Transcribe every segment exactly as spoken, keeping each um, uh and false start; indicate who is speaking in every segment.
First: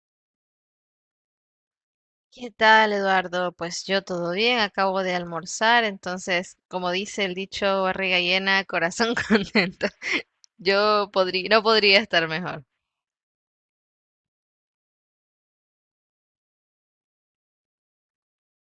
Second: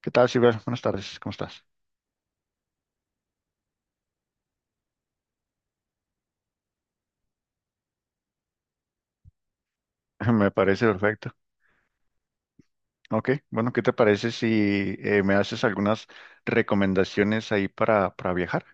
Speaker 1: ¿Qué tal, Silver? Buenas tardes, ¿cómo estás?
Speaker 2: ¿Qué tal, Eduardo? Pues yo todo bien, acabo de almorzar, entonces, como dice el dicho, barriga llena, corazón contento.
Speaker 1: Me parece
Speaker 2: Yo
Speaker 1: perfecto.
Speaker 2: podría, no podría estar mejor.
Speaker 1: Ok, bueno, ¿qué te parece si eh, me haces algunas recomendaciones ahí para, para viajar?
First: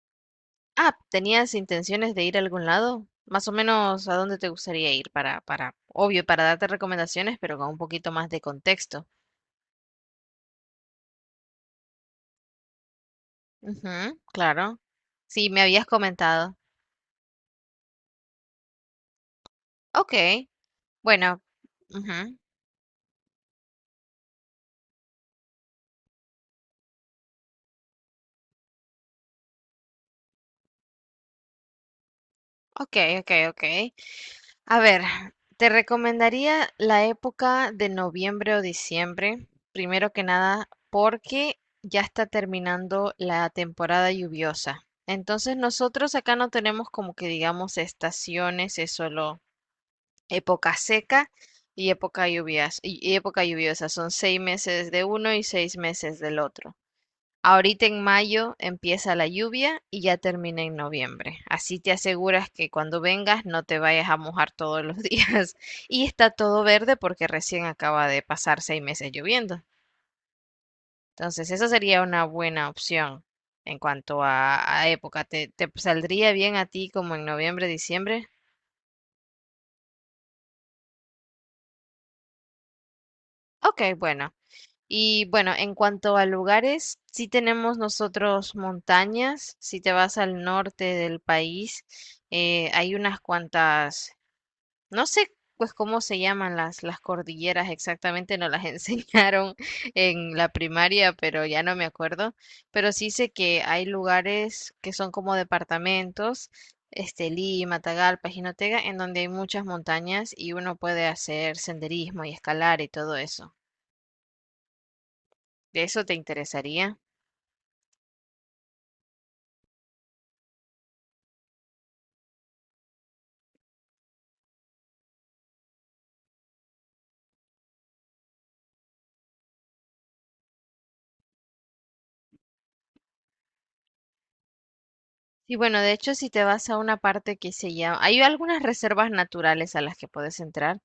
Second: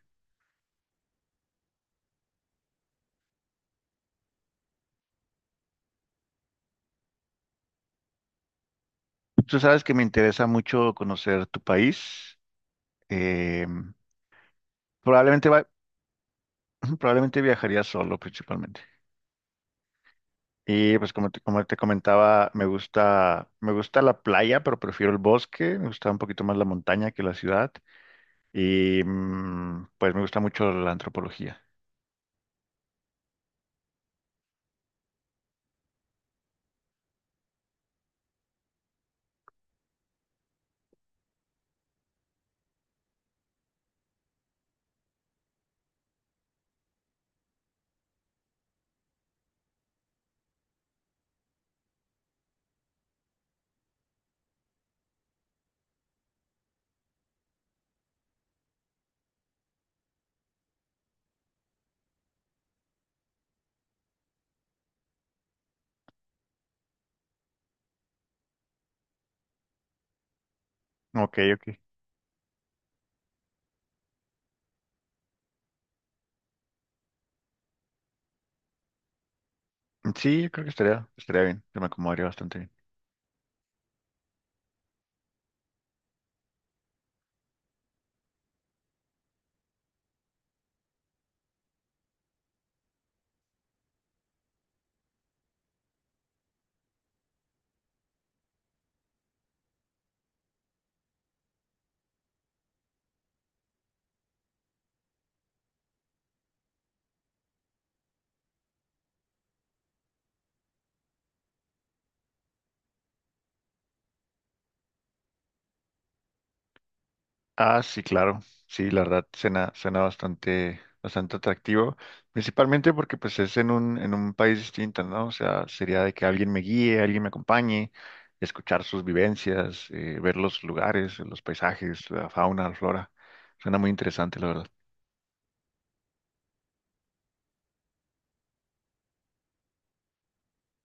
Speaker 2: Ah, ¿tenías intenciones de ir a algún lado? Más o menos, ¿a dónde te gustaría ir? Para, para, obvio, para darte recomendaciones, pero con un poquito más de contexto.
Speaker 1: Tú sabes que me interesa mucho conocer tu país. eh,
Speaker 2: Ujú, claro.
Speaker 1: probablemente,
Speaker 2: Sí, me
Speaker 1: va-
Speaker 2: habías comentado.
Speaker 1: Probablemente viajaría solo principalmente.
Speaker 2: Ok,
Speaker 1: Y pues como te,
Speaker 2: bueno.
Speaker 1: como te
Speaker 2: Ujú.
Speaker 1: comentaba, me gusta, me gusta la playa, pero prefiero el bosque. Me gusta un poquito más la montaña que la ciudad. Y mm, pues me gusta mucho la antropología.
Speaker 2: Ok, ok, ok. A ver, te recomendaría la época de noviembre o diciembre, primero que nada, porque ya está terminando la temporada lluviosa. Entonces nosotros acá no tenemos como que digamos estaciones, es solo época seca y época lluvias, y y época lluviosa. Son seis meses de uno y seis meses del otro. Ahorita en mayo empieza la lluvia y ya termina en noviembre. Así te aseguras que cuando vengas no te vayas a mojar todos los días. Y está todo verde porque recién acaba de pasar seis meses lloviendo.
Speaker 1: Ok,
Speaker 2: Entonces, esa
Speaker 1: ok.
Speaker 2: sería una buena opción en cuanto a, a época. ¿Te, te saldría bien a ti como en noviembre, diciembre?
Speaker 1: Sí, yo creo que estaría, estaría bien. Yo me acomodaría bastante bien.
Speaker 2: Ok, bueno. Y bueno, en cuanto a lugares, sí tenemos nosotros montañas. Si te vas al norte del país, eh, hay unas cuantas, no sé pues cómo se llaman las, las cordilleras exactamente, no las enseñaron en la primaria, pero ya no me acuerdo. Pero sí sé que hay lugares que son como departamentos, Estelí, Matagalpa, Jinotega, en donde hay muchas montañas y uno puede hacer senderismo y escalar y todo eso. ¿De eso te interesaría?
Speaker 1: Ah, sí, claro. Sí, la verdad suena, suena bastante, bastante atractivo. Principalmente porque pues es en un, en un país distinto, ¿no? O sea, sería de que alguien me guíe, alguien me acompañe, escuchar sus vivencias, eh, ver los lugares, los paisajes, la fauna, la flora. Suena muy interesante, la verdad.
Speaker 2: Y bueno, de hecho, si te vas a una parte que se llama, hay algunas reservas naturales a las que puedes entrar.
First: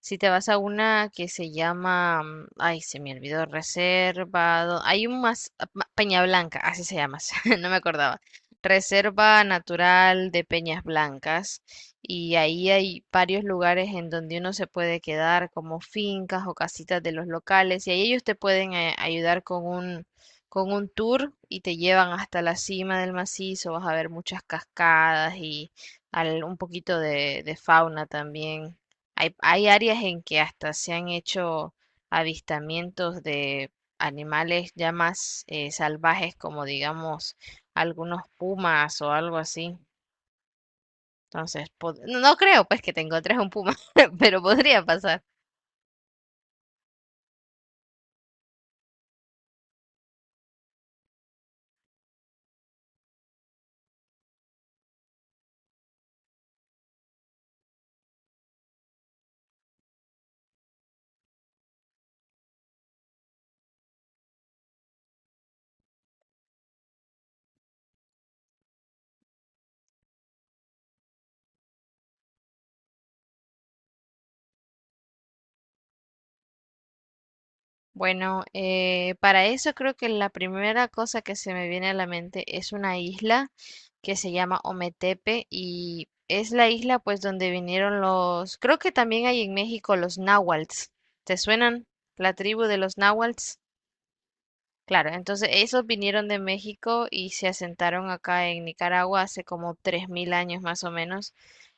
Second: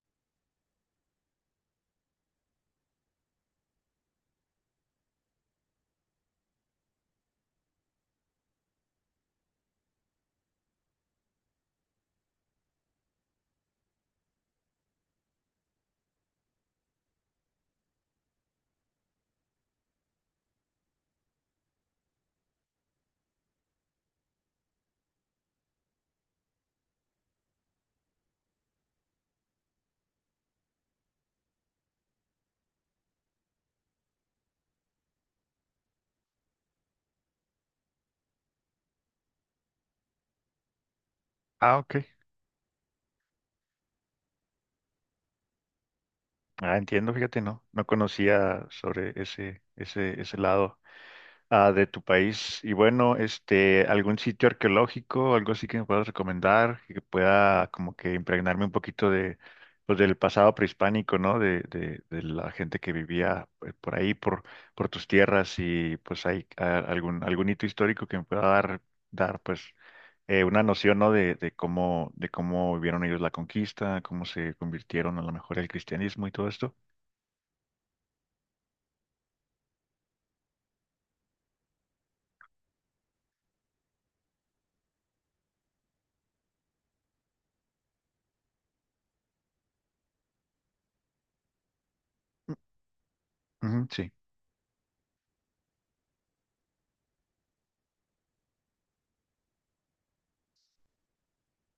Speaker 2: Si te vas a una que se llama, mm, ay, se me olvidó, reservado, hay un más, ah, ma- Peña Blanca, así se llama, no me acordaba. Reserva Natural de Peñas Blancas. Y ahí hay varios lugares en donde uno se puede quedar, como fincas o casitas de los locales, y ahí ellos te pueden eh, ayudar con un con un tour y te llevan hasta la cima del macizo, vas a ver muchas cascadas y al- un poquito de, de fauna también. Hay, hay áreas en que hasta se han hecho avistamientos de animales ya más eh, salvajes, como digamos algunos pumas o algo así. Entonces,
Speaker 1: Ah, ok.
Speaker 2: pod- no no creo pues que te encontres un puma, pero podría pasar.
Speaker 1: Ah, entiendo, fíjate, no, no conocía sobre ese, ese, ese lado. Ah, de tu país. Y bueno, este, algún sitio arqueológico, algo así que me puedas recomendar, que pueda como que impregnarme un poquito de, pues, del pasado prehispánico, ¿no? De, de, de la gente que vivía eh, por ahí, por, por tus tierras y pues hay ah, algún, algún hito histórico que me pueda dar, dar pues eh, una noción, ¿no? De, de cómo, de cómo vivieron ellos la conquista, cómo se convirtieron a lo mejor al cristianismo y todo esto.
Speaker 2: Bueno, eh, para eso creo que la primera cosa que se me viene a la mente es una isla que se llama Ometepe y es la isla pues donde vinieron los, creo que también hay en México los náhuatls. ¿Te suenan? La tribu de los náhuatls.
Speaker 1: Ujú, sí.
Speaker 2: Claro, entonces esos vinieron de México y se asentaron acá en Nicaragua hace como tres mil años más o menos,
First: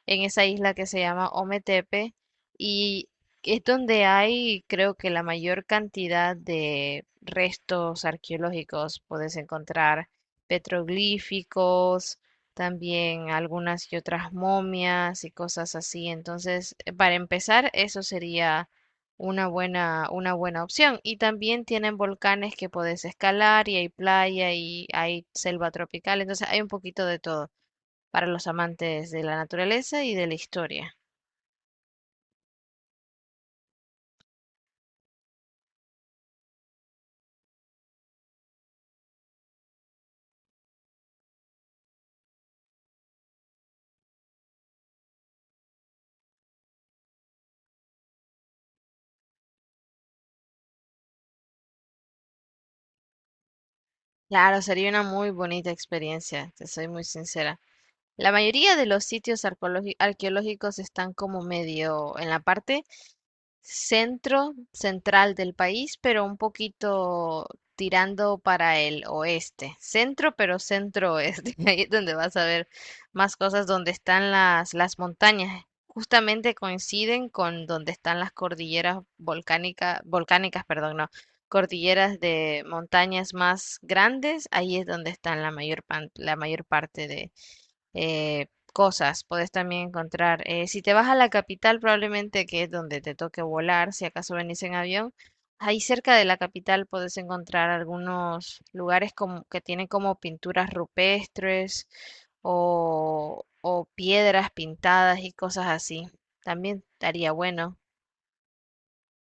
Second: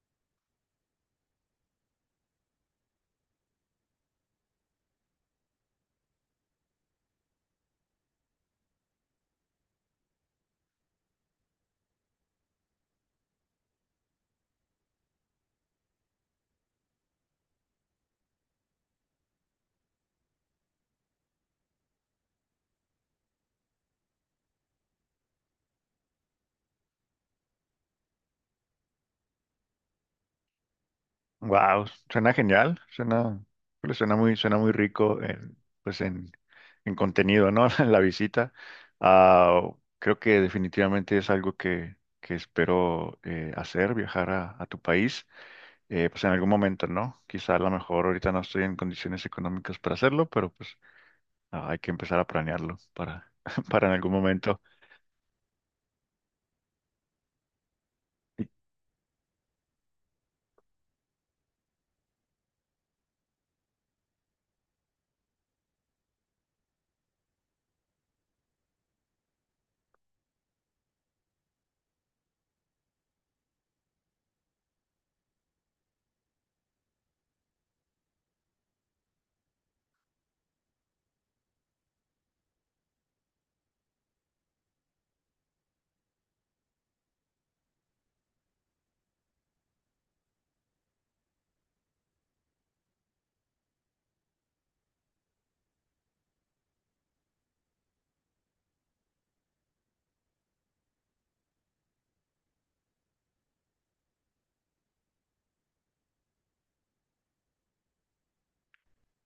Speaker 2: en esa isla que se llama Ometepe, y es donde hay creo que la mayor cantidad de restos arqueológicos. Puedes encontrar petroglíficos, también algunas y otras momias y cosas así. Entonces, para empezar, eso sería una buena, una buena opción. Y también tienen volcanes que podés escalar y hay playa y hay selva tropical. Entonces hay un poquito de todo para los amantes de la naturaleza y de la historia.
Speaker 1: Wow, suena genial, suena, pues, suena muy, suena muy rico en, pues en, en contenido, ¿no? En la visita. Ah, creo que definitivamente es algo que, que espero eh, hacer, viajar a, a tu país, eh, pues en algún momento, ¿no? Quizá a lo mejor ahorita no estoy en condiciones económicas para hacerlo, pero pues ah, hay que empezar a planearlo para, para en algún momento.
Speaker 2: Claro, sería una muy bonita experiencia, te soy muy sincera. La mayoría de los sitios arqueologi- arqueológicos están como medio en la parte centro central del país, pero un poquito tirando para el oeste. Centro, pero centro oeste. Ahí es donde vas a ver más cosas, donde están las, las montañas. Justamente coinciden con donde están las cordilleras volcánicas, volcánicas, perdón, no, cordilleras de montañas más grandes. Ahí es donde están la mayor, pan- la mayor parte de eh, cosas puedes también encontrar. Eh, si te vas a la capital, probablemente que es donde te toque volar, si acaso venís en avión, ahí cerca de la capital puedes encontrar algunos lugares como, que tienen como pinturas rupestres o, o piedras pintadas y cosas así. También estaría bueno,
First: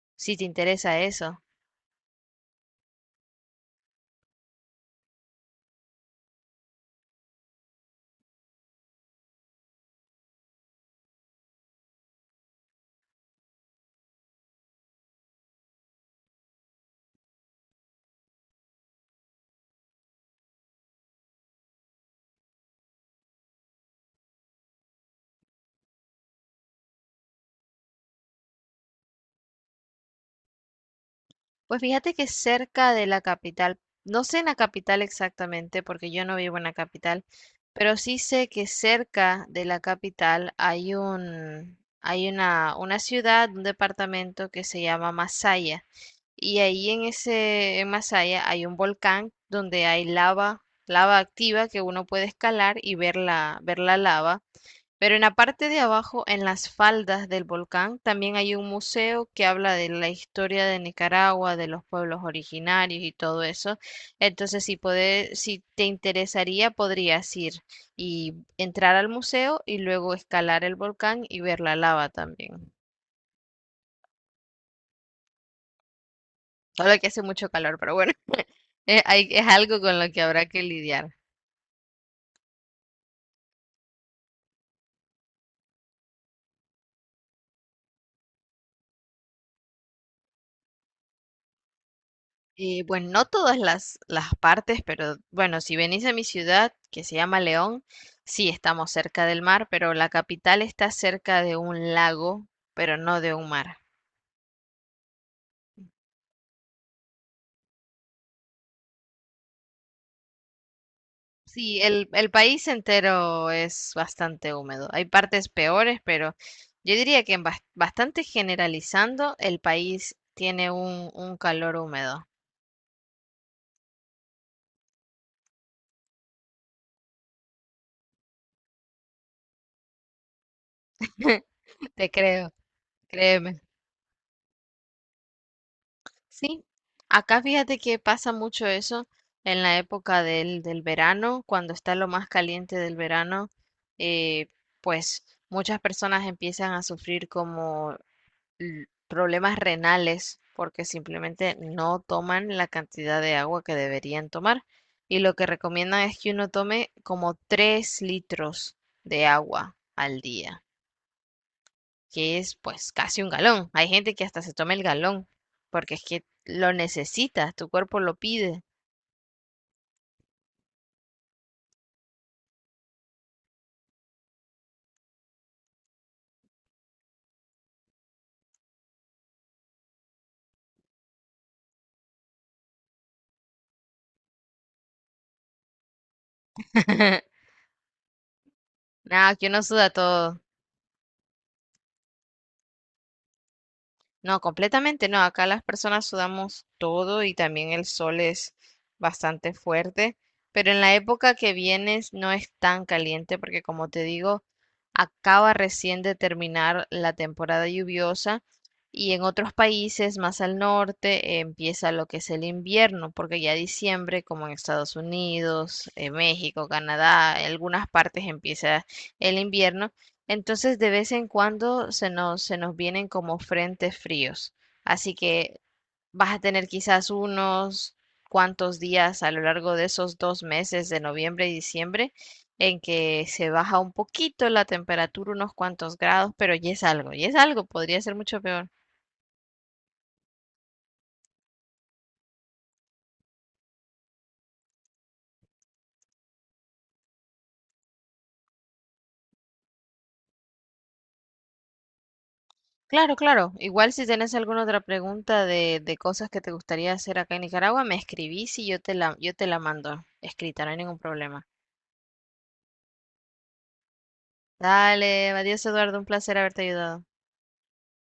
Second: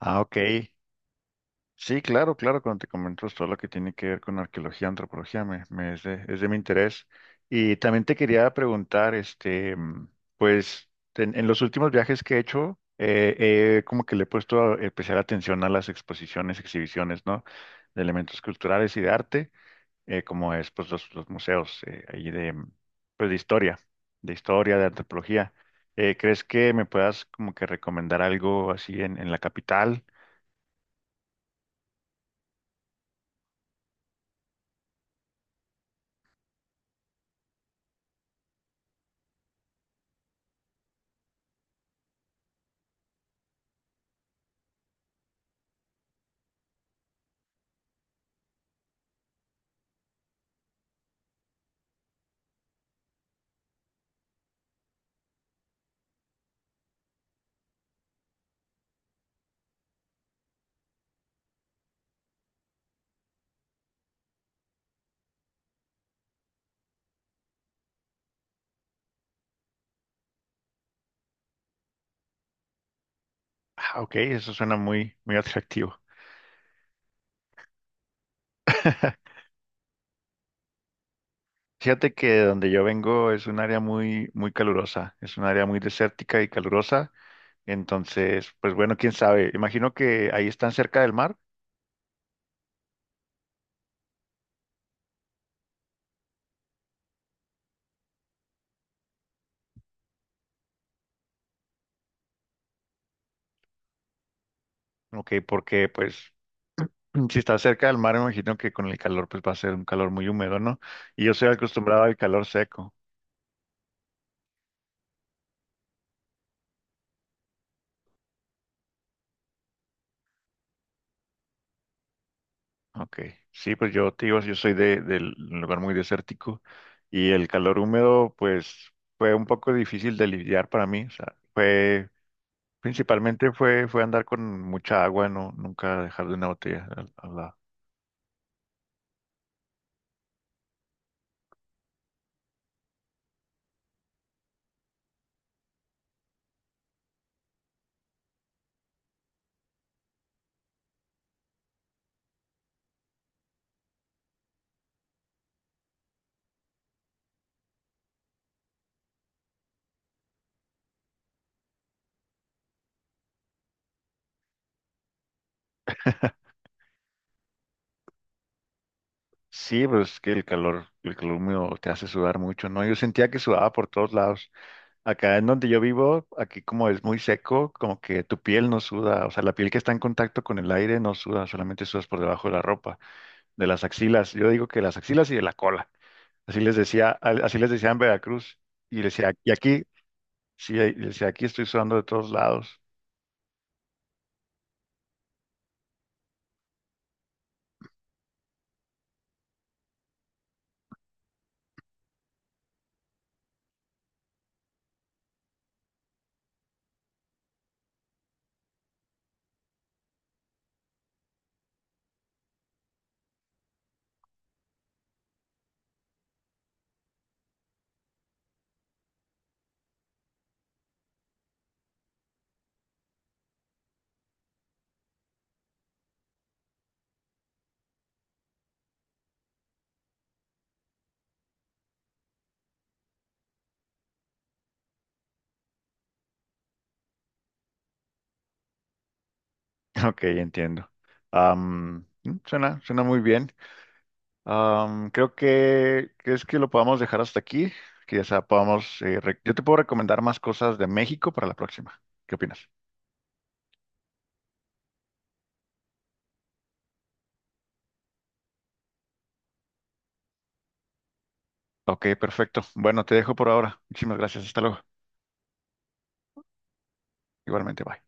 Speaker 1: Ah, ok.
Speaker 2: si te interesa eso.
Speaker 1: Sí, claro, claro, cuando te comento todo lo que tiene que ver con arqueología, antropología, me, me es de, es de mi interés. Y también te quería preguntar, este, mm, pues, en, en los últimos viajes que he hecho, eh, eh, como que le he puesto especial atención a las exposiciones, exhibiciones, ¿no? De elementos culturales y de arte, eh, como es, pues, los, los museos, eh, ahí de, mm, pues, de historia, de historia, de antropología. Eh, ¿crees que me puedas como que recomendar algo así en, en la capital?
Speaker 2: Pues fíjate que cerca de la capital, no sé en la capital exactamente, porque yo no vivo en la capital, pero sí sé que cerca de la capital hay un, hay una, una ciudad, un departamento que se llama Masaya. Y ahí en ese, en Masaya hay un volcán donde hay lava, lava activa que uno puede escalar y ver la, ver la lava. Pero en la parte de abajo, en las faldas del volcán, también hay un museo que habla de la historia de Nicaragua, de los pueblos originarios y todo eso. Entonces, si puede- si te interesaría, podrías ir y entrar al museo y luego escalar el volcán y ver la lava también.
Speaker 1: Ah, ok, eso suena muy, muy atractivo.
Speaker 2: Solo que hace mucho calor, pero bueno, es, hay- es algo con lo que habrá que lidiar.
Speaker 1: Fíjate que de donde yo vengo es un área muy, muy calurosa, es un área muy desértica y calurosa, entonces, pues bueno, quién sabe, imagino que ahí están cerca del mar.
Speaker 2: Eh, bueno, no todas las, las partes, pero bueno, si venís a mi ciudad, que se llama León, sí estamos cerca del mar, pero la capital está cerca de un lago, pero no de un mar.
Speaker 1: Ok, porque pues si está cerca del mar, imagino que con el calor pues va a ser un calor muy húmedo, ¿no? Y yo soy
Speaker 2: Sí,
Speaker 1: acostumbrado
Speaker 2: el,
Speaker 1: al
Speaker 2: el
Speaker 1: calor
Speaker 2: país
Speaker 1: seco.
Speaker 2: entero es bastante húmedo. Hay partes peores, pero yo diría que en bas- bastante generalizando, el país tiene un, un calor húmedo.
Speaker 1: Ok, sí, pues yo, te digo, yo soy de, del lugar muy desértico y el calor húmedo pues fue un poco difícil de lidiar para mí, o sea, fue.
Speaker 2: Te creo,
Speaker 1: Principalmente
Speaker 2: créeme.
Speaker 1: fue, fue andar con mucha agua, no, nunca dejar de una
Speaker 2: Sí,
Speaker 1: botella al, al
Speaker 2: acá
Speaker 1: lado.
Speaker 2: fíjate que pasa mucho eso en la época del, del verano, cuando está lo más caliente del verano, eh, pues muchas personas empiezan a sufrir como l- problemas renales porque simplemente no toman la cantidad de agua que deberían tomar. Y lo que recomiendan es que uno tome como tres litros de agua al día que es pues casi un galón. Hay gente que hasta se toma el galón, porque es que lo necesitas, tu cuerpo lo pide.
Speaker 1: Sí, pues es que el calor, el calor húmedo te hace sudar mucho, ¿no? Yo sentía que sudaba por todos lados. Acá en donde yo vivo, aquí como es muy seco, como que tu piel no suda, o sea, la piel que está en contacto con el aire no suda, solamente sudas por debajo de la ropa, de las axilas. Yo digo que las axilas y de la cola. Así les decía, al- así les decía en Veracruz. Y decía,
Speaker 2: Nada, que
Speaker 1: y
Speaker 2: uno
Speaker 1: aquí,
Speaker 2: suda todo.
Speaker 1: sí, y decía, aquí estoy sudando de todos lados.
Speaker 2: No, completamente no. Acá las personas sudamos todo y también el sol es bastante fuerte, pero en la época que vienes no es tan caliente porque como te digo, acaba recién de terminar la temporada lluviosa y en otros países más al norte eh, empieza lo que es el invierno, porque ya diciembre, como en Estados Unidos, eh, México, Canadá, en algunas partes empieza el invierno entonces de vez en cuando se nos, se nos vienen como frentes fríos. Así que vas a tener quizás unos cuantos días a lo largo de esos dos meses de noviembre y diciembre en que se baja un poquito la temperatura, unos cuantos grados, pero ya es algo, ya es algo, podría ser mucho peor.
Speaker 1: Ok, entiendo. Am, mm, suena, suena muy bien. Am, creo que, ¿crees que lo podamos dejar hasta aquí? Que ya podamos, eh, re- yo te puedo recomendar más cosas de México para la próxima. ¿Qué opinas?
Speaker 2: Claro, claro. Igual si tienes alguna otra pregunta de, de cosas que te gustaría hacer acá en Nicaragua, me escribís y yo te la, yo te la mando escrita, no hay ningún problema.
Speaker 1: Ok, perfecto. Bueno, te dejo por ahora. Muchísimas gracias. Hasta luego.
Speaker 2: Dale, adiós Eduardo, un placer haberte ayudado.
Speaker 1: Igualmente, bye.